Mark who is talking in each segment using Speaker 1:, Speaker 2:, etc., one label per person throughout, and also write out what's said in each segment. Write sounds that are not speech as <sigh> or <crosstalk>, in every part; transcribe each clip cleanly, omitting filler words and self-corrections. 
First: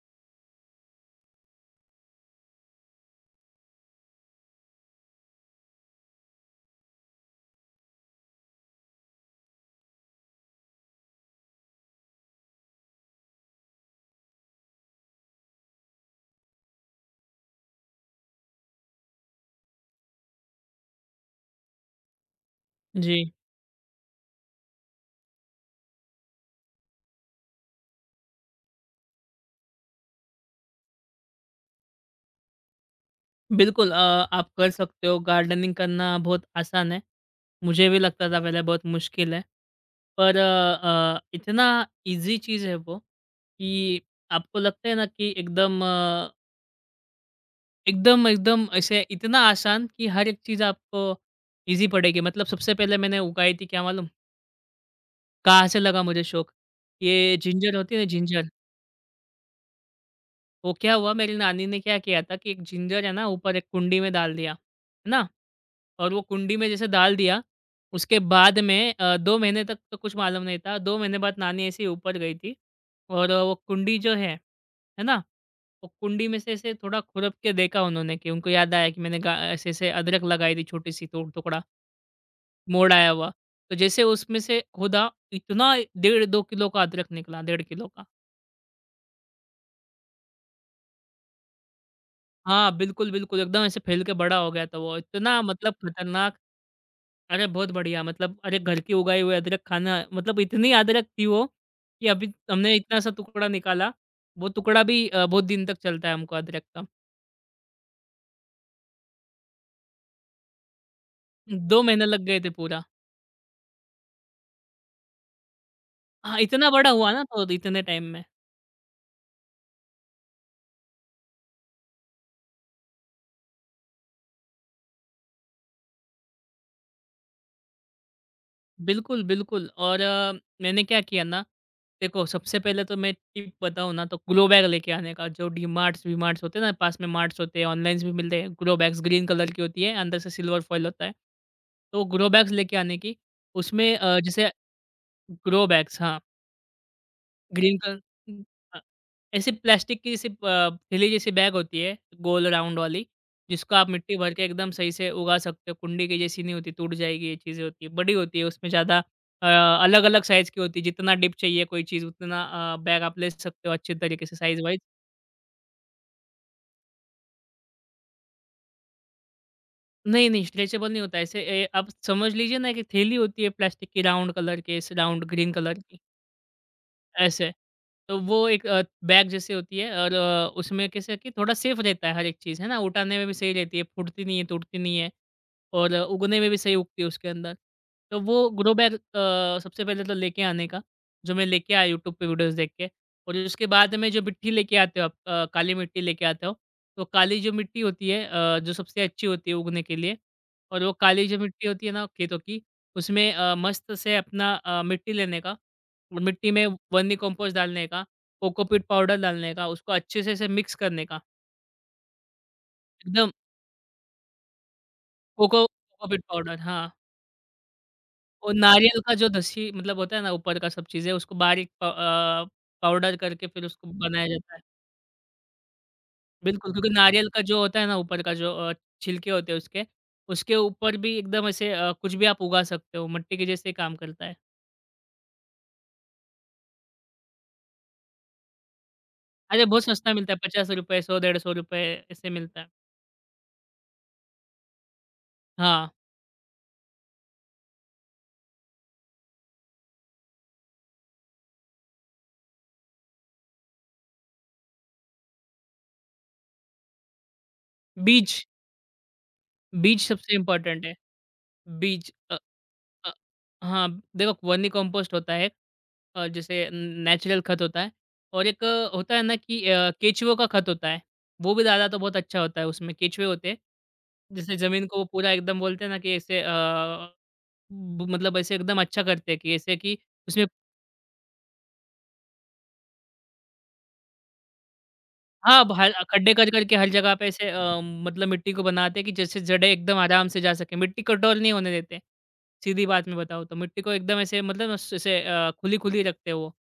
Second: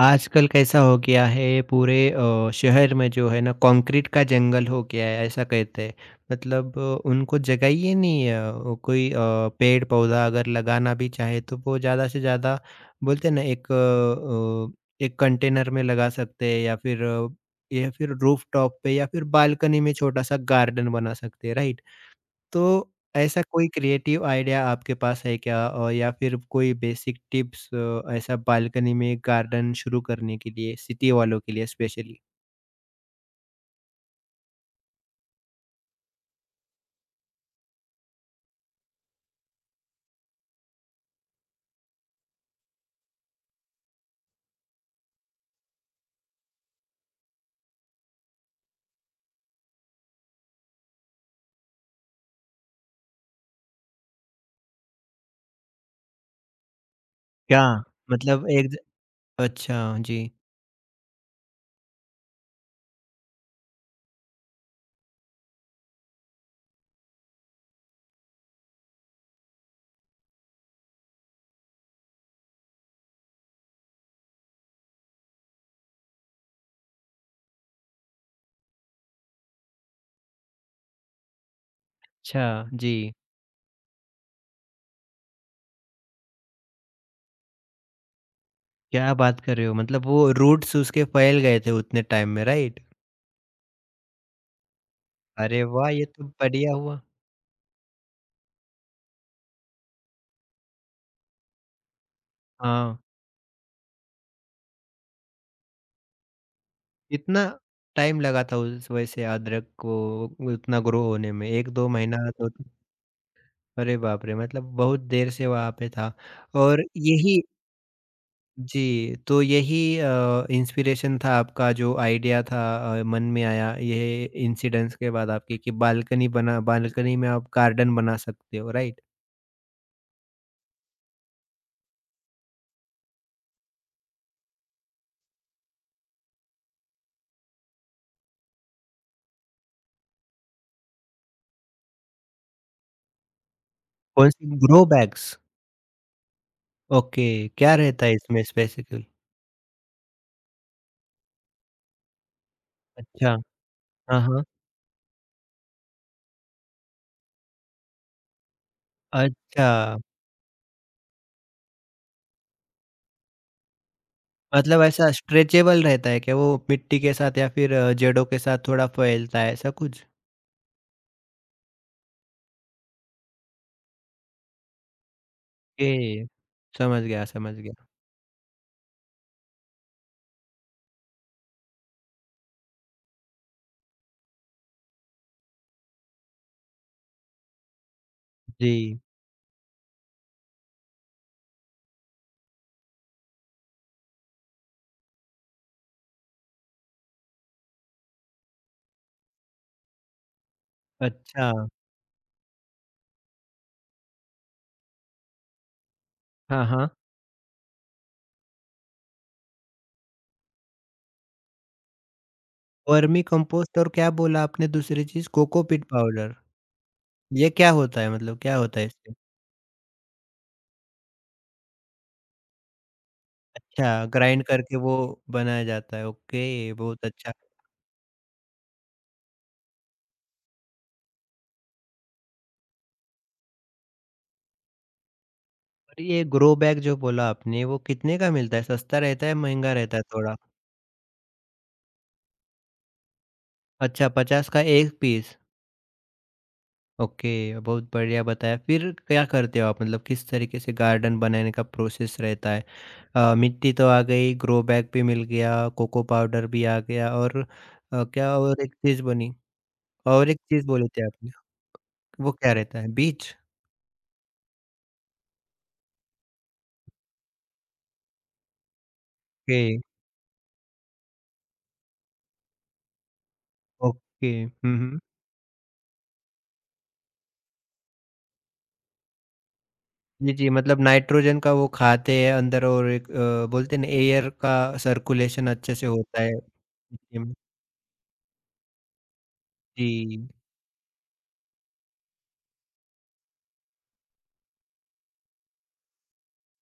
Speaker 1: आजकल कैसा हो गया है पूरे शहर में जो है ना कंक्रीट का जंगल हो गया है ऐसा कहते हैं। मतलब उनको जगह ही ये नहीं है। वो कोई पेड़ पौधा अगर लगाना भी चाहे तो वो ज़्यादा से ज़्यादा बोलते हैं ना एक एक कंटेनर में लगा सकते हैं या फिर या फिर रूफ टॉप पे या फिर बालकनी में छोटा सा गार्डन बना सकते हैं, राइट? तो
Speaker 2: जी,
Speaker 1: ऐसा कोई क्रिएटिव आइडिया आपके पास है क्या? या फिर कोई बेसिक टिप्स ऐसा बालकनी में गार्डन शुरू करने के लिए, सिटी वालों के लिए स्पेशली?
Speaker 2: बिल्कुल, आप कर सकते हो। गार्डनिंग करना बहुत आसान है। मुझे भी लगता था पहले बहुत मुश्किल है। पर इतना ईज़ी चीज़ है वो कि आपको लगता है ना कि एकदम ऐसे इतना आसान कि हर एक चीज़ आपको ईज़ी पड़ेगी। मतलब सबसे पहले मैंने उगाई थी क्या मालूम? कहाँ से लगा मुझे शौक, ये
Speaker 1: क्या?
Speaker 2: जिंजर होती है ना,
Speaker 1: मतलब
Speaker 2: जिंजर।
Speaker 1: एक ज अच्छा, जी।
Speaker 2: वो क्या हुआ, मेरी नानी ने क्या किया था कि एक जिंजर है ना, ऊपर एक कुंडी में डाल दिया, है ना? और वो कुंडी में जैसे डाल दिया, उसके बाद में 2 महीने तक तो कुछ मालूम नहीं था। 2 महीने बाद नानी ऐसे ही ऊपर गई थी और वो कुंडी जो है ना? वो कुंडी में से ऐसे थोड़ा खुरप के देखा उन्होंने कि उनको याद आया कि मैंने गा ऐसे-ऐसे अदरक लगाई थी छोटी-सी, तो टुकड़ा,
Speaker 1: अच्छा,
Speaker 2: मोड़ आया
Speaker 1: जी।
Speaker 2: हुआ। तो जैसे उसमें से खोदा, इतना डेढ़ 2 किलो का अदरक निकला, डेढ़ किलो का।
Speaker 1: क्या बात कर रहे हो? मतलब वो रूट्स उसके फैल गए थे उतने टाइम में,
Speaker 2: हाँ,
Speaker 1: राइट?
Speaker 2: बिल्कुल, बिल्कुल, एकदम ऐसे फैल के बड़ा हो गया था वो। इतना
Speaker 1: अरे
Speaker 2: मतलब
Speaker 1: वाह! ये तो
Speaker 2: खतरनाक।
Speaker 1: बढ़िया हुआ।
Speaker 2: अरे! बहुत बढ़िया, मतलब अरे! घर के उगाए हुए अदरक खाना, मतलब इतनी अदरक थी वो, कि अभी हमने इतना
Speaker 1: हाँ।
Speaker 2: सा टुकड़ा निकाला, वो टुकड़ा भी बहुत दिन तक चलता है हमको, अदरक का।
Speaker 1: कितना टाइम लगा था उस वैसे अदरक को उतना ग्रो होने में?
Speaker 2: 2
Speaker 1: 1-2
Speaker 2: महीने
Speaker 1: महीना
Speaker 2: लग गए
Speaker 1: तो?
Speaker 2: थे पूरा।
Speaker 1: अरे बाप रे! मतलब बहुत देर से वहाँ पे था।
Speaker 2: हाँ, इतना
Speaker 1: और
Speaker 2: बड़ा हुआ ना
Speaker 1: यही
Speaker 2: तो इतने टाइम में।
Speaker 1: जी, तो यही इंस्पिरेशन था आपका, जो आइडिया था मन में आया ये इंसिडेंट्स के बाद आपके कि बालकनी बना बालकनी में आप गार्डन बना सकते हो, राइट?
Speaker 2: बिल्कुल, बिल्कुल, और मैंने क्या किया ना, देखो सबसे पहले तो मैं टिप बताऊँ ना, तो ग्लो बैग लेके आने का। जो डीमार्ट्स वीमार्ट्स होते हैं ना, पास में मार्ट्स होते हैं, ऑनलाइन्स भी मिलते हैं, ग्लो बैग्स, ग्रीन कलर की होती है, अंदर से सिल्वर फॉइल होता है। तो ग्लो बैग्स लेके आने की, उसमें
Speaker 1: कौन
Speaker 2: जैसे
Speaker 1: सी ग्रो बैग्स?
Speaker 2: ग्रो बैग्स, हाँ,
Speaker 1: ओके, क्या
Speaker 2: ग्रीन कलर।
Speaker 1: रहता है
Speaker 2: उम,
Speaker 1: इसमें
Speaker 2: अ,
Speaker 1: स्पेसिफिकली?
Speaker 2: ऐसे प्लास्टिक की जैसे प थैली जैसी बैग होती है, गोल राउंड वाली,
Speaker 1: अच्छा,
Speaker 2: जिसको आप मिट्टी
Speaker 1: हाँ,
Speaker 2: भर
Speaker 1: हाँ।
Speaker 2: के एकदम सही से उगा सकते हो। कुंडी की जैसी नहीं होती, टूट जाएगी, ये चीज़ें होती हैं। बड़ी होती है, उसमें ज़्यादा अ,
Speaker 1: अच्छा,
Speaker 2: अलग-अलग साइज़ की होती है। जितना डीप चाहिए कोई चीज़, उतना बैग आप ले सकते हो अच्छे तरीके से, साइज़ वाइज़।
Speaker 1: मतलब ऐसा स्ट्रेचेबल रहता है क्या वो मिट्टी के साथ या फिर जड़ों के साथ थोड़ा फैलता है, ऐसा कुछ?
Speaker 2: नहीं, नहीं, स्ट्रेचेबल नहीं होता है। ऐसे ए आप समझ लीजिए ना, कि थैली होती है प्लास्टिक की, राउंड कलर के, इस राउंड ग्रीन कलर की।
Speaker 1: ओके, समझ गया,
Speaker 2: ऐसे।
Speaker 1: समझ गया।
Speaker 2: तो वो एक बैग जैसी होती है, और उसमें कैसे है कि थोड़ा सेफ रहता है हर एक चीज़, है ना? उठाने में भी सही रहती है, फूटती नहीं है, टूटती नहीं है, और उगने में भी सही उगती है उसके अंदर। तो वो ग्रो बैग
Speaker 1: जी।
Speaker 2: सबसे पहले तो लेके आने का, जो मैं लेके आया यूट्यूब पे वीडियोज़ देख के। और उसके बाद में जो मिट्टी लेके आते हो आप, काली मिट्टी लेके आते हो। तो काली जो मिट्टी होती है, जो सबसे अच्छी होती है उगने के लिए, और वो काली जो
Speaker 1: अच्छा,
Speaker 2: मिट्टी होती है ना, खेतों की, उसमें मस्त से अपना मिट्टी लेने का, और मिट्टी
Speaker 1: हाँ,
Speaker 2: में
Speaker 1: हाँ।
Speaker 2: वर्मी कंपोस्ट डालने का, कोकोपीट पाउडर डालने का, उसको अच्छे से ऐसे मिक्स करने का,
Speaker 1: वर्मी
Speaker 2: एकदम।
Speaker 1: कंपोस्ट और क्या बोला आपने दूसरी चीज़? कोकोपीट
Speaker 2: कोकोपीट
Speaker 1: पाउडर,
Speaker 2: पाउडर, हाँ।
Speaker 1: ये क्या होता है? मतलब
Speaker 2: और
Speaker 1: क्या होता है
Speaker 2: नारियल
Speaker 1: इससे?
Speaker 2: का जो दसी मतलब होता है ना, ऊपर का सब चीज़ें, उसको बारीक पाउडर करके फिर उसको
Speaker 1: अच्छा,
Speaker 2: बनाया
Speaker 1: ग्राइंड
Speaker 2: जाता है।
Speaker 1: करके वो बनाया जाता है, ओके,
Speaker 2: बिल्कुल, क्योंकि
Speaker 1: बहुत
Speaker 2: नारियल
Speaker 1: अच्छा।
Speaker 2: का जो होता है ना, ऊपर का जो छिलके होते हैं उसके, उसके ऊपर भी एकदम ऐसे कुछ भी आप उगा सकते हो, मट्टी के जैसे ही काम करता है।
Speaker 1: और ये ग्रो बैग जो बोला आपने, वो कितने का मिलता है? सस्ता रहता है,
Speaker 2: अरे!
Speaker 1: महँगा
Speaker 2: बहुत
Speaker 1: रहता है
Speaker 2: सस्ता मिलता
Speaker 1: थोड़ा?
Speaker 2: है, ₹50, 100, ₹150 ऐसे मिलता है।
Speaker 1: अच्छा, 50 का 1 पीस।
Speaker 2: हाँ,
Speaker 1: ओके, बहुत बढ़िया बताया। फिर क्या करते हो आप? मतलब किस तरीके से गार्डन बनाने का प्रोसेस रहता है? मिट्टी तो आ गई, ग्रो बैग भी मिल गया, कोको पाउडर भी आ गया और
Speaker 2: बीज,
Speaker 1: क्या और एक चीज़ बनी।
Speaker 2: बीज
Speaker 1: और
Speaker 2: सबसे
Speaker 1: एक चीज़
Speaker 2: इम्पोर्टेंट
Speaker 1: बोले
Speaker 2: है।
Speaker 1: थे आपने,
Speaker 2: बीज
Speaker 1: वो क्या रहता है?
Speaker 2: अ,
Speaker 1: बीज?
Speaker 2: हाँ, देखो वर्मी कंपोस्ट होता है एक जैसे नेचुरल खत होता है, और एक होता है ना कि
Speaker 1: ओके,
Speaker 2: केचुओं का खत होता है। वो भी डाला तो बहुत अच्छा होता है, उसमें केचुए होते हैं,
Speaker 1: ओके।
Speaker 2: जिससे
Speaker 1: हुँ,
Speaker 2: ज़मीन को
Speaker 1: हुँ।
Speaker 2: वो पूरा एकदम बोलते हैं ना कि ऐसे अ, ब मतलब ऐसे एकदम अच्छा करते हैं कि ऐसे कि
Speaker 1: जी,
Speaker 2: उसमें,
Speaker 1: जी, मतलब नाइट्रोजन का वो खाते हैं अंदर और एक बोलते हैं ना एयर का सर्कुलेशन
Speaker 2: हाँ, अब
Speaker 1: अच्छे से
Speaker 2: हर
Speaker 1: होता
Speaker 2: खड्डे
Speaker 1: है।
Speaker 2: कर-कर के हर जगह पे
Speaker 1: जी,
Speaker 2: ऐसे मतलब मिट्टी को बनाते हैं कि जैसे जड़ें एकदम आराम
Speaker 1: जी,
Speaker 2: से जा सकें। मिट्टी कठोर नहीं होने देते, सीधी बात में बताऊँ तो। मिट्टी को एकदम ऐसे मतलब ना ऐसे खुली-खुली रखते हैं वो।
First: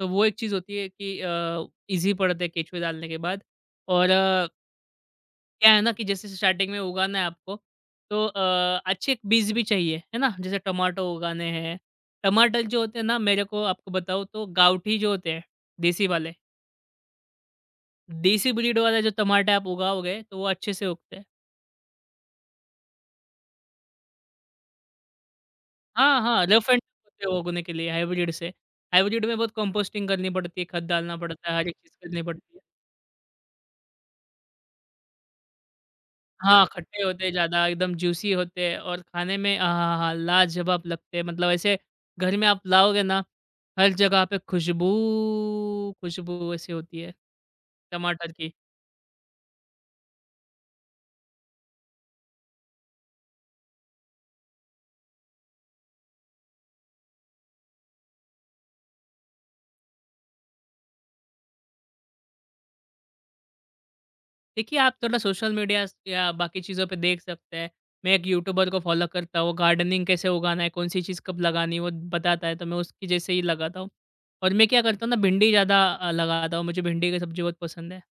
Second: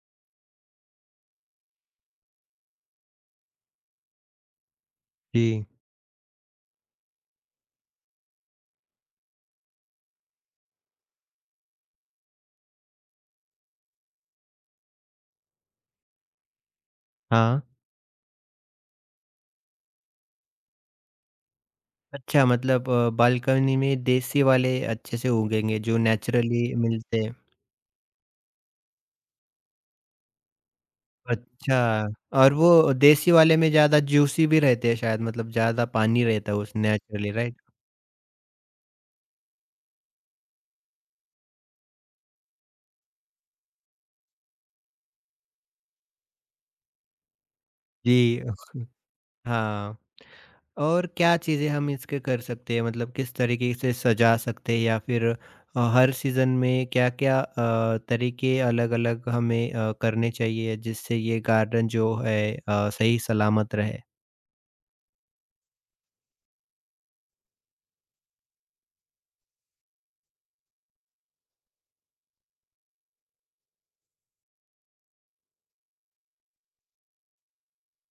Speaker 2: तो वो एक चीज़ होती है कि ईज़ी पड़ता है केंचुए डालने के बाद। और
Speaker 1: जी।
Speaker 2: क्या है ना कि जैसे स्टार्टिंग में उगाना है आपको, तो अच्छे एक बीज भी चाहिए, है ना? जैसे टमाटो उगाने हैं, टमाटर जो होते हैं ना, मेरे को आपको बताऊँ तो गाँवठी जो होते हैं, देसी वाले,
Speaker 1: हाँ।
Speaker 2: देसी ब्रीड वाला जो टमाटर आप उगाओगे, तो वो अच्छे से उगते हैं।
Speaker 1: अच्छा, मतलब बालकनी में देसी वाले अच्छे से उगेंगे जो
Speaker 2: हाँ, हाँ,
Speaker 1: नेचुरली
Speaker 2: रफ एंड टफ
Speaker 1: मिलते
Speaker 2: होते हैं
Speaker 1: हैं।
Speaker 2: वो उगने के लिए, हाइब्रिड से। हाइब्रिड में बहुत कंपोस्टिंग करनी पड़ती है, खाद डालना पड़ता है, हर एक
Speaker 1: अच्छा,
Speaker 2: चीज़ करनी
Speaker 1: और
Speaker 2: पड़ती है।
Speaker 1: वो देसी वाले में ज़्यादा जूसी भी रहते हैं शायद, मतलब ज़्यादा पानी रहता है
Speaker 2: हाँ,
Speaker 1: उस
Speaker 2: खट्टे होते हैं
Speaker 1: नेचुरली, राइट?
Speaker 2: ज़्यादा, एकदम जूसी होते हैं और खाने में आहाहा! लाजवाब लगते हैं। मतलब ऐसे घर में आप लाओगे ना, हर जगह पे खुशबू, खुशबू ऐसी होती है, टमाटर
Speaker 1: जी
Speaker 2: की।
Speaker 1: <laughs> हाँ, और क्या चीज़ें हम इसके कर सकते हैं? मतलब किस तरीके से सजा सकते हैं या फिर हर सीज़न में क्या-क्या तरीके अलग-अलग हमें करने चाहिए जिससे ये गार्डन जो है सही सलामत रहे?
Speaker 2: देखिए, आप थोड़ा सोशल मीडिया या बाकी चीज़ों पे देख सकते हैं। मैं एक यूट्यूबर को फ़ॉलो करता हूँ, गार्डनिंग कैसे उगाना है, कौन-सी चीज़ कब लगानी है, वो बताता है, तो मैं उसकी जैसे ही लगाता हूँ। और मैं क्या करता हूँ ना, भिंडी ज़्यादा लगाता हूँ, मुझे भिंडी की सब्ज़ी बहुत पसंद है।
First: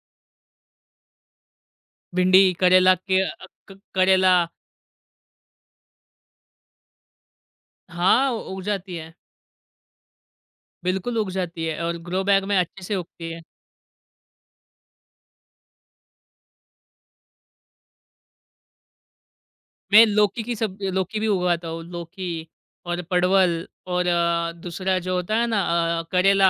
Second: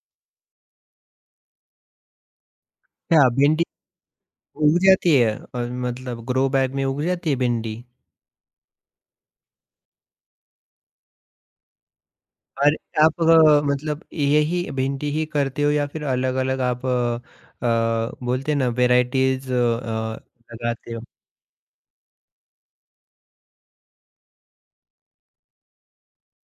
Speaker 2: भिंडी, करेला के
Speaker 1: क्या
Speaker 2: अ,
Speaker 1: भिंडी
Speaker 2: क करेला,
Speaker 1: उग जाती है, और मतलब ग्रो बैग में उग जाती है भिंडी?
Speaker 2: हाँ, उग जाती है, बिल्कुल उग जाती है और ग्रो बैग में
Speaker 1: और
Speaker 2: अच्छे से
Speaker 1: आप
Speaker 2: उगती है।
Speaker 1: मतलब यही भिंडी ही करते हो या फिर अलग-अलग आप बोलते हैं ना वैराइटीज़
Speaker 2: मैं लौकी की सब,
Speaker 1: लगाते हो?
Speaker 2: लौकी भी उगाता हूँ, लौकी और परवल और दूसरा जो होता है ना, करेला,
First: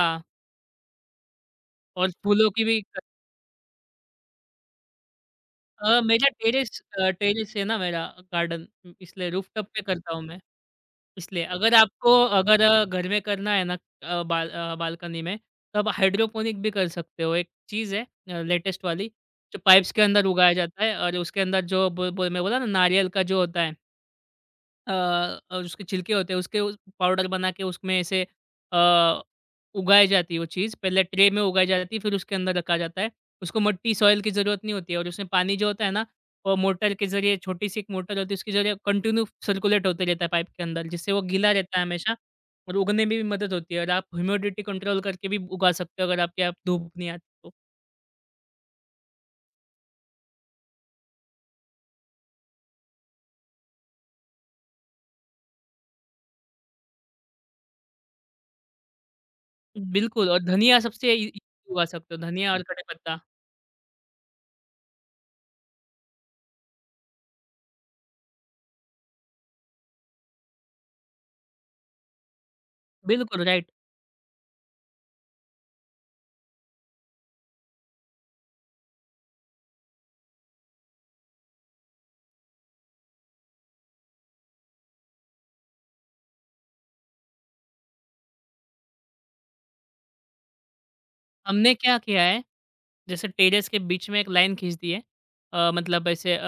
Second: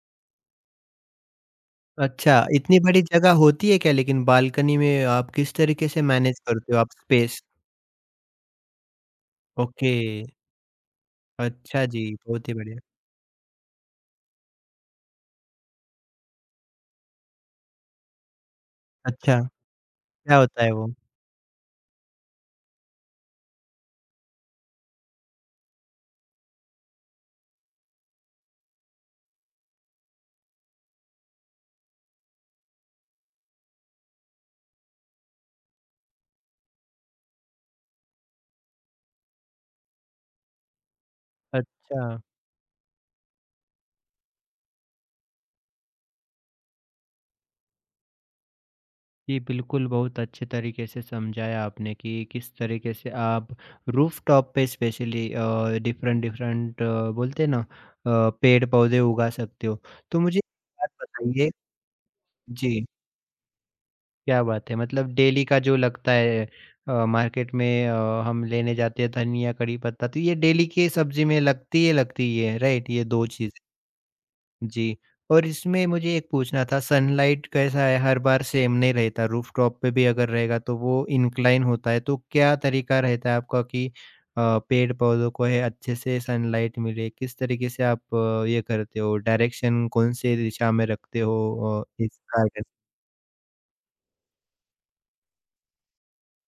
Speaker 2: और
Speaker 1: अच्छा,
Speaker 2: फूलों की
Speaker 1: इतनी
Speaker 2: भी।
Speaker 1: बड़ी जगह होती है क्या लेकिन बालकनी में? आप किस तरीके से
Speaker 2: मेरा
Speaker 1: मैनेज
Speaker 2: टेरेस
Speaker 1: करते हो आप
Speaker 2: अ,
Speaker 1: स्पेस?
Speaker 2: टेरेस है ना मेरा, गार्डन, इसलिए रूफटॉप पे
Speaker 1: ओके,
Speaker 2: करता हूँ मैं, इसलिए। अगर
Speaker 1: अच्छा जी,
Speaker 2: आपको
Speaker 1: बहुत ही
Speaker 2: अगर
Speaker 1: बढ़िया।
Speaker 2: अ, घर में करना है ना, बालकनी में, तो आप हाइड्रोपोनिक भी कर सकते हो। एक चीज़ है लेटेस्ट वाली,
Speaker 1: अच्छा,
Speaker 2: जो पाइप्स के अंदर
Speaker 1: क्या
Speaker 2: उगाया
Speaker 1: होता है
Speaker 2: जाता
Speaker 1: वो?
Speaker 2: है, और उसके अंदर जो ब ब मैं बोला ना, नारियल का जो होता है अ उसके छिलके होते हैं उसके, उस पाउडर बना के उसमें ऐसे अ, उगाई जाती है वो चीज़। पहले ट्रे में उगाई जाती है फिर उसके अंदर रखा जाता है। उसको मट्टी सॉइल की ज़रूरत नहीं होती है, और उसमें पानी जो होता है ना, वो मोटर के ज़रिए, छोटी सी एक मोटर होती है, उसके ज़रिए कंटिन्यू सर्कुलेट होते रहता है पाइप के अंदर, जिससे वो गीला रहता है
Speaker 1: अच्छा।
Speaker 2: हमेशा, और उगने में भी मदद होती है। और आप ह्यूमिडिटी कंट्रोल करके भी उगा सकते हो, अगर आपके यहाँ धूप नहीं आती तो।
Speaker 1: जी, बिल्कुल, बहुत अच्छे तरीके से समझाया आपने कि किस तरीके से आप रूफ़टॉप पे स्पेशली डिफ़रेंट डिफ़रेंट बोलते हैं ना पेड़-पौधे उगा सकते हो। तो
Speaker 2: बिल्कुल,
Speaker 1: मुझे
Speaker 2: और
Speaker 1: एक
Speaker 2: धनिया
Speaker 1: बात
Speaker 2: सबसे इ इ
Speaker 1: बताइए।
Speaker 2: उगा सकते हो, धनिया और कड़ी
Speaker 1: जी,
Speaker 2: पत्ता।
Speaker 1: क्या बात है! मतलब डेली का जो लगता है मार्केट में हम लेने जाते हैं धनिया, कड़ी पत्ता, तो ये डेली की सब्ज़ी में लगती है, राइट? ये 2
Speaker 2: बिल्कुल
Speaker 1: चीज़।
Speaker 2: राइट।
Speaker 1: जी, और इसमें मुझे एक पूछना था, सनलाइट कैसा है? हर बार सेम नहीं रहता, रूफटॉप पे भी अगर रहेगा तो वो इंक्लाइन होता है, तो क्या तरीका रहता है आपका कि पेड़-पौधों को है अच्छे से सनलाइट मिले? किस तरीके से आप ये करते हो? डायरेक्शन कौन से दिशा में रखते हो
Speaker 2: हमने क्या
Speaker 1: इस
Speaker 2: किया है,
Speaker 1: गार्डन?
Speaker 2: जैसे टेरेस के बीच में एक लाइन खींच दी है। मतलब ऐसे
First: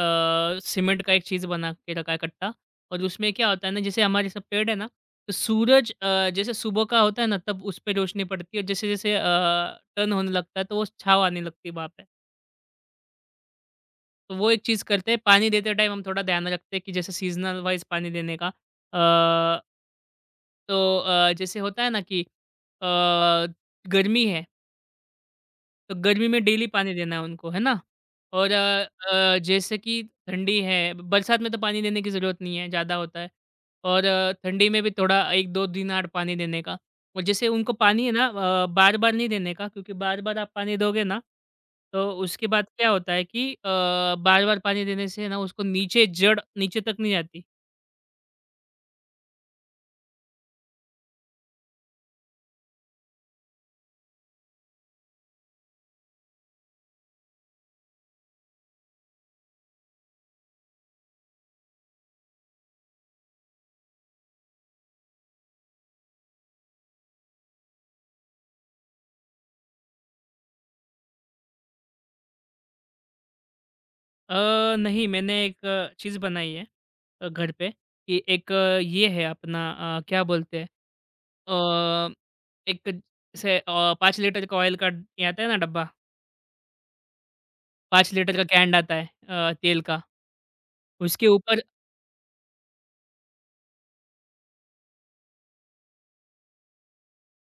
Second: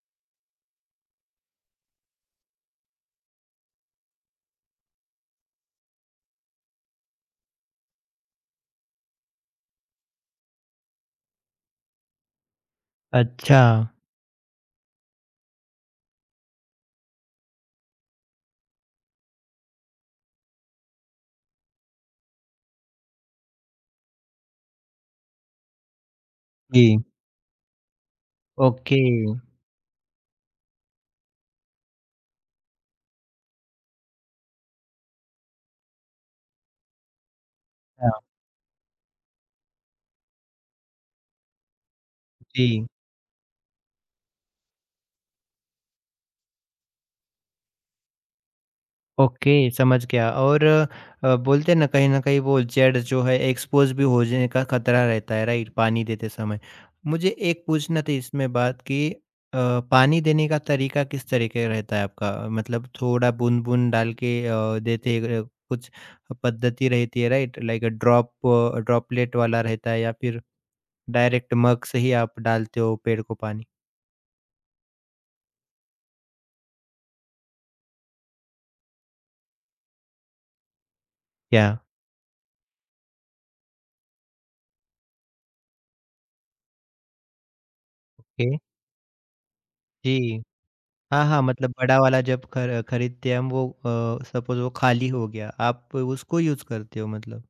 Speaker 2: सीमेंट का एक चीज़ बना के रखा है, कट्टा, और उसमें क्या होता है ना, जैसे हमारे सब पेड़ है ना, तो सूरज जैसे सुबह का होता है ना, तब उस पे रोशनी पड़ती है, और जैसे-जैसे टर्न होने लगता है, तो वो छाँव आने लगती है वहाँ पे।
Speaker 1: अच्छा,
Speaker 2: तो वो एक चीज़ करते हैं, पानी देते टाइम हम थोड़ा ध्यान रखते हैं कि जैसे सीज़नल वाइज़ पानी देने का। तो जैसे होता है ना कि गर्मी है, तो गर्मी में डेली पानी
Speaker 1: जी,
Speaker 2: देना है उनको, है ना? और
Speaker 1: ओके,
Speaker 2: जैसे कि ठंडी है, बरसात में तो पानी देने की ज़रूरत नहीं है, ज़्यादा होता है। और ठंडी में भी थोड़ा 1-2 दिन आड़ पानी देने का। और जैसे उनको पानी
Speaker 1: हाँ,
Speaker 2: है ना, बार-बार नहीं देने का, क्योंकि बार-बार आप पानी दोगे ना, तो उसके बाद
Speaker 1: जी।
Speaker 2: क्या होता है कि बार-बार पानी देने से ना, उसको नीचे जड़ नीचे तक नहीं जाती।
Speaker 1: ओके, समझ गया। और बोलते हैं ना कहीं वो जेड जो है एक्सपोज भी हो जाने का खतरा रहता है, राइट, पानी देते समय? मुझे एक पूछना था इसमें बात कि पानी देने का तरीका किस तरीके का रहता है आपका? मतलब थोड़ा बूंद बूंद डाल के देते कुछ पद्धति रहती है, राइट, लाइक ड्रॉपलेट वाला रहता है या फिर डायरेक्ट मग से ही आप डालते हो पेड़ को पानी?
Speaker 2: अ, नहीं, मैंने एक चीज़ बनाई है घर पे, कि एक ये है अपना, क्या बोलते हैं,
Speaker 1: क्या,
Speaker 2: अ, एक, जैसे 5 लीटर का ऑयल का ये आता है ना डब्बा, 5 लीटर का
Speaker 1: ओके,
Speaker 2: कैन आता है तेल का,
Speaker 1: जी, हाँ,
Speaker 2: उसके
Speaker 1: हाँ,
Speaker 2: ऊपर,
Speaker 1: मतलब बड़ा वाला जब खर खरीदते हैं हम वो, सपोज़ वो खाली हो गया, आप उसको यूज़ करते हो मतलब?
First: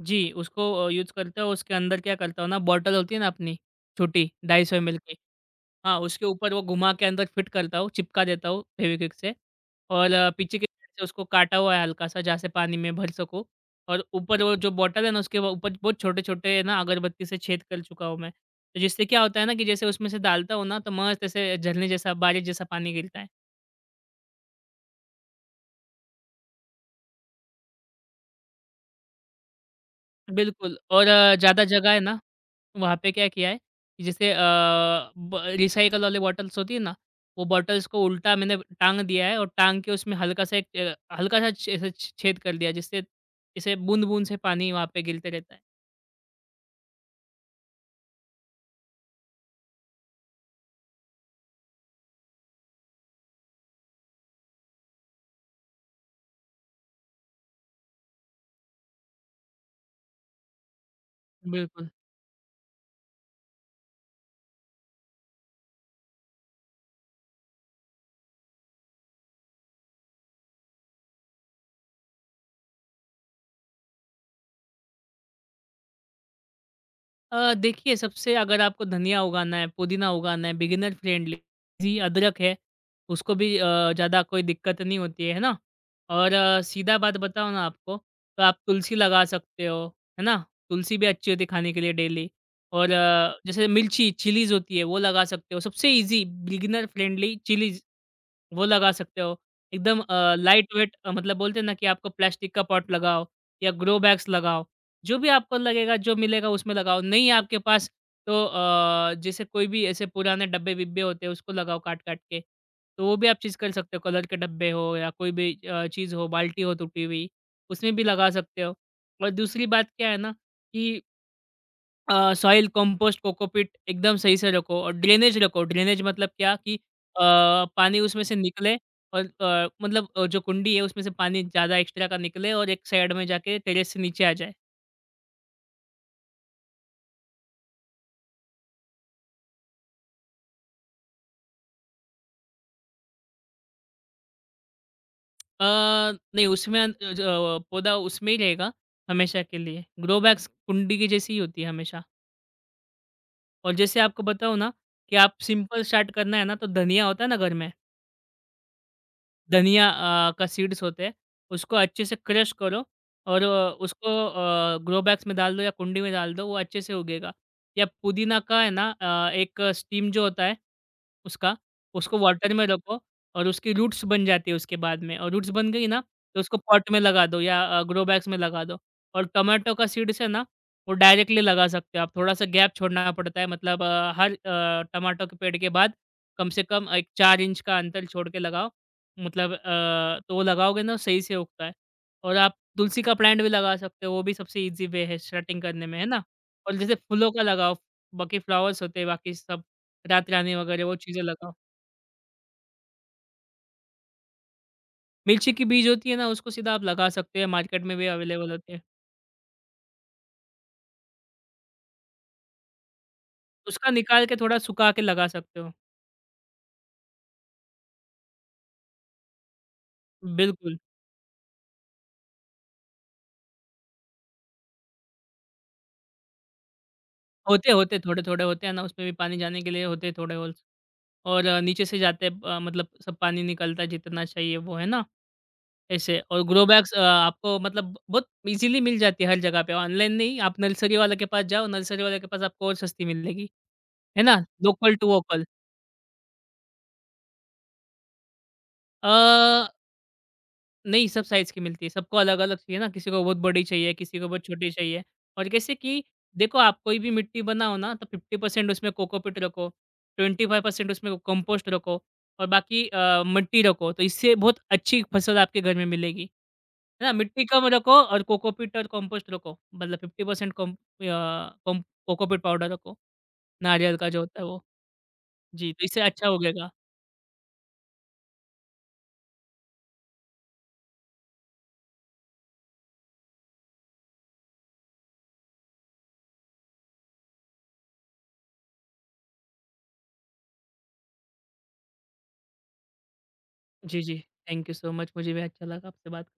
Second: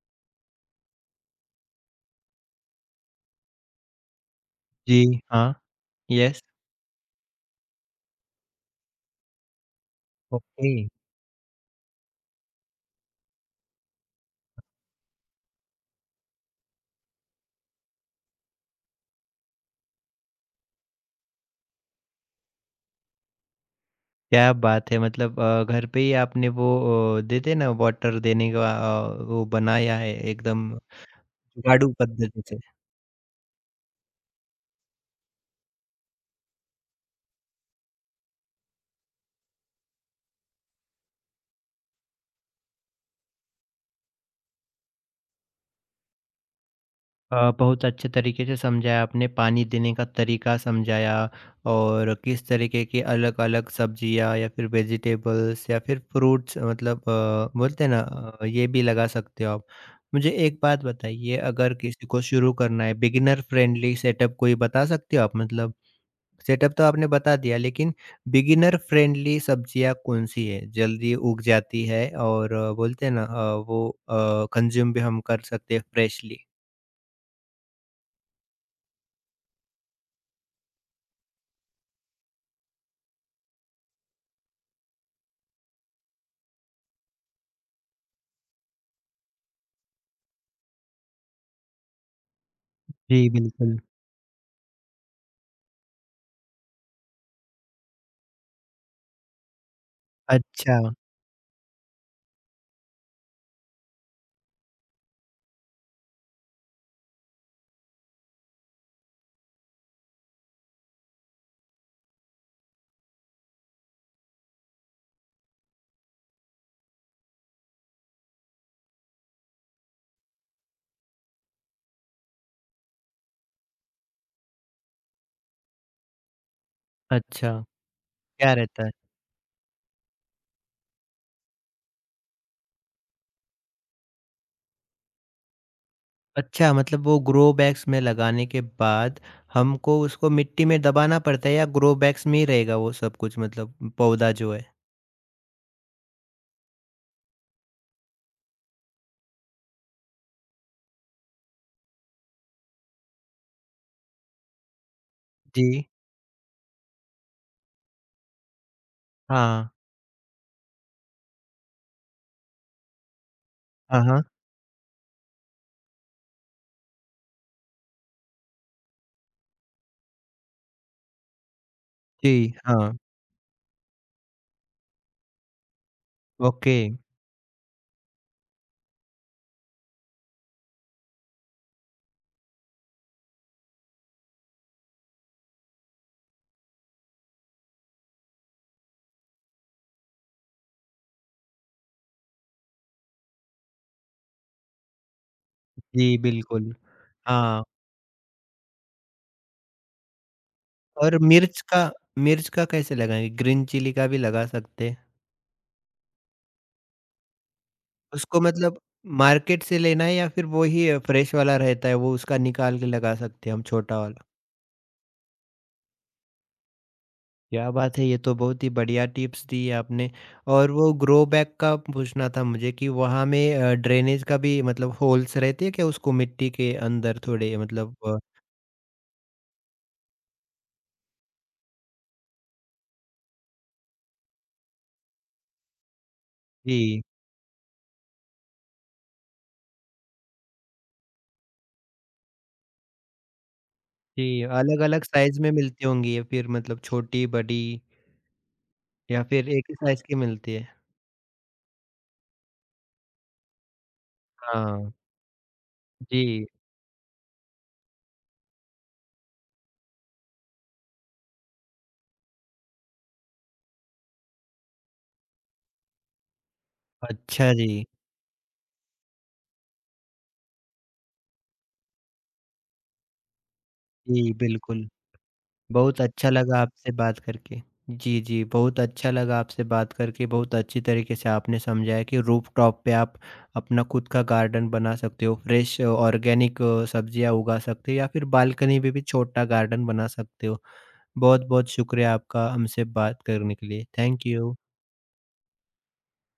Speaker 2: जी, उसको यूज़ करते हो, उसके अंदर क्या करता हूँ ना, बॉटल होती है ना अपनी, छोटी 250 ml की,
Speaker 1: जी, हाँ,
Speaker 2: हाँ, उसके
Speaker 1: यस,
Speaker 2: ऊपर वो घुमा के अंदर फिट करता हूँ, चिपका देता हूँ फेविक्विक से, और पीछे के
Speaker 1: ओके,
Speaker 2: साइड से उसको काटा हुआ है हल्का-सा, जहाँ से पानी में भर सकूँ, और ऊपर वो जो बॉटल है ना उसके, वो ऊपर बहुत छोटे-छोटे ना अगरबत्ती से छेद कर चुका हूँ मैं। तो जिससे क्या होता है ना कि जैसे उसमें से डालता हूँ ना, तो मस्त ऐसे झरने जैसा, बारिश जैसा पानी गिरता है।
Speaker 1: क्या बात है! मतलब घर पे ही आपने वो देते हैं ना वाटर देने का, वो बनाया है एकदम
Speaker 2: बिल्कुल, और ज़्यादा जगह
Speaker 1: जुगाड़ू
Speaker 2: है ना,
Speaker 1: पद्धति से।
Speaker 2: वहाँ पे क्या किया है कि जैसे अ, ब रिसाइकल वाली बॉटल्स होती है ना, वो बॉटल्स को उल्टा मैंने टाँग दिया है, और टाँग के उसमें हल्का सा एक हल्का सा छेद कर दिया, जिससे इसे बूँद-बूँद से पानी वहाँ पे गिरते रहता है।
Speaker 1: बहुत अच्छे तरीके से समझाया आपने, पानी देने का तरीका समझाया। और किस तरीके की अलग अलग सब्जियां या फिर वेजिटेबल्स या फिर फ्रूट्स, मतलब बोलते हैं ना ये भी लगा सकते हो आप। मुझे एक बात बताइए, अगर
Speaker 2: बिल्कुल।
Speaker 1: किसी को शुरू करना है, बिगिनर फ्रेंडली सेटअप कोई बता सकते हो आप? मतलब सेटअप तो आपने बता दिया लेकिन बिगिनर फ्रेंडली सब्जियां कौन सी है जल्दी उग जाती है और बोलते हैं ना वो कंज्यूम भी हम कर सकते हैं फ्रेशली।
Speaker 2: देखिए सबसे अगर आपको धनिया उगाना है, पुदीना उगाना है, बिगिनर फ्रेंडली जी अदरक है, उसको भी ज़्यादा कोई दिक्कत नहीं होती है ना? और सीधा बात बताऊँ ना आपको, तो आप तुलसी लगा सकते हो, है ना? तुलसी भी अच्छी होती है खाने के लिए डेली और
Speaker 1: जी,
Speaker 2: जैसे
Speaker 1: बिल्कुल।
Speaker 2: मिर्ची, चिलीज़ होती है वो लगा सकते हो। सबसे ईज़ी बिगिनर फ्रेंडली चिलीज़। वो लगा सकते हो। एकदम लाइट
Speaker 1: अच्छा,
Speaker 2: वेट मतलब बोलते हैं ना कि आपको प्लास्टिक का पॉट लगाओ या ग्रो बैग्स लगाओ। जो भी आपको लगेगा, जो मिलेगा उसमें लगाओ। नहीं आपके पास तो जैसे कोई भी ऐसे पुराने डब्बे-बिब्बे होते हैं उसको लगाओ काट-काट के। तो वो भी आप चीज़ कर सकते हो। कलर के डब्बे हो या कोई भी चीज़ हो, बाल्टी हो टूटी हुई उसमें भी लगा सकते हो। और दूसरी बात क्या है ना कि सॉइल कंपोस्ट कोकोपीट एकदम सही से रखो और ड्रेनेज रखो। ड्रेनेज मतलब क्या कि
Speaker 1: अच्छा,
Speaker 2: पानी उसमें से
Speaker 1: क्या
Speaker 2: निकले
Speaker 1: रहता है?
Speaker 2: और मतलब जो कुंडी है उसमें से पानी ज़्यादा एक्स्ट्रा का निकले और एक साइड में जाके टेरेस से नीचे आ जाए।
Speaker 1: अच्छा, मतलब वो ग्रो बैग्स में लगाने के बाद हमको उसको मिट्टी में दबाना पड़ता है या ग्रो बैग्स में ही रहेगा वो सब कुछ मतलब पौधा जो है?
Speaker 2: अ, नहीं उसमें अन- अ, ज पौधा उसमें ही रहेगा हमेशा के लिए। ग्रो बैग्स कुंडी की जैसी ही होती है हमेशा। और जैसे आपको बताऊँ ना कि आप सिंपल
Speaker 1: जी,
Speaker 2: स्टार्ट करना है ना तो धनिया होता है ना घर में।
Speaker 1: हाँ।
Speaker 2: धनिया का सीड्स होते हैं, उसको अच्छे से क्रश करो और
Speaker 1: हाँ,
Speaker 2: उसको
Speaker 1: हाँ।
Speaker 2: ग्रो बैग्स में डाल दो या कुंडी में डाल दो, वो अच्छे से उगेगा। या पुदीना का है ना, एक स्टीम जो होता है उसका, उसको वाटर
Speaker 1: जी,
Speaker 2: में
Speaker 1: हाँ,
Speaker 2: रखो और उसकी रूट्स बन जाती है उसके बाद में, और रूट्स बन गई ना, तो उसको
Speaker 1: ओके।
Speaker 2: पॉट में लगा दो या ग्रो बैग्स में लगा दो। और टमाटो का सीड्स है ना, वो डायरेक्टली लगा सकते हो आप, थोड़ा-सा गैप छोड़ना पड़ता है मतलब हर टमाटो के पेड़ के बाद कम से कम एक 4 इंच का अंतर छोड़ के लगाओ। मतलब तो वो लगाओगे ना सही से उगता है। और आप तुलसी का प्लांट भी लगा सकते हो, वो भी सबसे इजी वे है स्टार्टिंग करने में, है
Speaker 1: जी,
Speaker 2: ना?
Speaker 1: बिल्कुल।
Speaker 2: और जैसे फूलों का
Speaker 1: हाँ,
Speaker 2: लगाओ, बाकी फ्लावर्स होते हैं बाकी सब, रातरानी वगैरह वो
Speaker 1: और
Speaker 2: चीज़ें लगाओ।
Speaker 1: मिर्च का, मिर्च का कैसे लगाएँगे? ग्रीन चिली का भी लगा सकते हैं।
Speaker 2: मिर्ची की बीज होती है ना, उसको सीधा आप लगा सकते हैं, मार्केट में भी
Speaker 1: उसको
Speaker 2: अवेलेबल होते
Speaker 1: मतलब
Speaker 2: हैं।
Speaker 1: मार्केट से लेना है या फिर वो ही फ्रेश वाला रहता है, वो उसका निकाल के लगा सकते हैं हम
Speaker 2: उसका
Speaker 1: छोटा वाला?
Speaker 2: निकाल के थोड़ा सुखा के लगा सकते हो।
Speaker 1: क्या बात है! ये तो बहुत ही बढ़िया टिप्स दी आपने। और
Speaker 2: बिल्कुल।
Speaker 1: वो ग्रो बैग का पूछना था मुझे कि वहाँ में ड्रेनेज का भी मतलब होल्स रहते हैं क्या उसको मिट्टी के अंदर थोड़े
Speaker 2: होते
Speaker 1: मतलब
Speaker 2: होते थोड़े थोड़े होते हैं ना, उसमें भी पानी जाने के लिए होते हैं थोड़े होल्स। और नीचे से जाते हैं मतलब सब पानी निकलता है जितना चाहिए वो, है ना? ऐसे। और ग्रो बैग्स
Speaker 1: जी,
Speaker 2: आपको मतलब बहुत ईज़िली मिल जाती है हर जगह पे, ऑनलाइन नहीं, आप नर्सरी वाले के पास जाओ, नर्सरी वाले के पास आपको और सस्ती मिलेगी, है ना?
Speaker 1: जी,
Speaker 2: लोकल
Speaker 1: अलग-अलग
Speaker 2: टू
Speaker 1: साइज़
Speaker 2: वोकल।
Speaker 1: में मिलती होंगी ये फिर, मतलब छोटी, बड़ी
Speaker 2: अ,
Speaker 1: या फिर एक ही साइज़ की मिलती है?
Speaker 2: नहीं सब साइज़ की मिलती है, सबको अलग-अलग चाहिए ना, किसी को बहुत बड़ी चाहिए, किसी को बहुत छोटी
Speaker 1: हाँ,
Speaker 2: चाहिए। और कैसे कि
Speaker 1: जी,
Speaker 2: देखो आप कोई भी मिट्टी बनाओ ना तो 50% उसमें कोकोपीट रखो, 25% उसमें कंपोस्ट रखो और बाकी मिट्टी रखो, तो इससे बहुत अच्छी फसल आपके घर में मिलेगी। है ना, मिट्टी
Speaker 1: अच्छा
Speaker 2: कम
Speaker 1: जी।
Speaker 2: रखो और कोकोपीट और कंपोस्ट रखो। मतलब 50% कॉम अ, कॉम कोकोपीट पाउडर रखो, नारियल का जो
Speaker 1: जी,
Speaker 2: होता है वो।
Speaker 1: बिल्कुल।
Speaker 2: जी, तो इससे
Speaker 1: बहुत
Speaker 2: अच्छा
Speaker 1: अच्छा
Speaker 2: हो
Speaker 1: लगा
Speaker 2: गएगा।
Speaker 1: आपसे बात करके। जी, जी, बहुत अच्छा लगा आपसे बात करके, बहुत अच्छी तरीके से आपने समझाया कि रूफ़टॉप पे आप अपना खुद का गार्डन बना सकते हो, फ्रेश ऑर्गेनिक सब्जियाँ उगा सकते हो या फिर बालकनी में भी छोटा गार्डन बना सकते हो। बहुत-बहुत शुक्रिया आपका हमसे बात करने के लिए।
Speaker 2: जी, जी।
Speaker 1: Thank you.
Speaker 2: Thank you so much, मुझे भी अच्छा लगा आपसे बात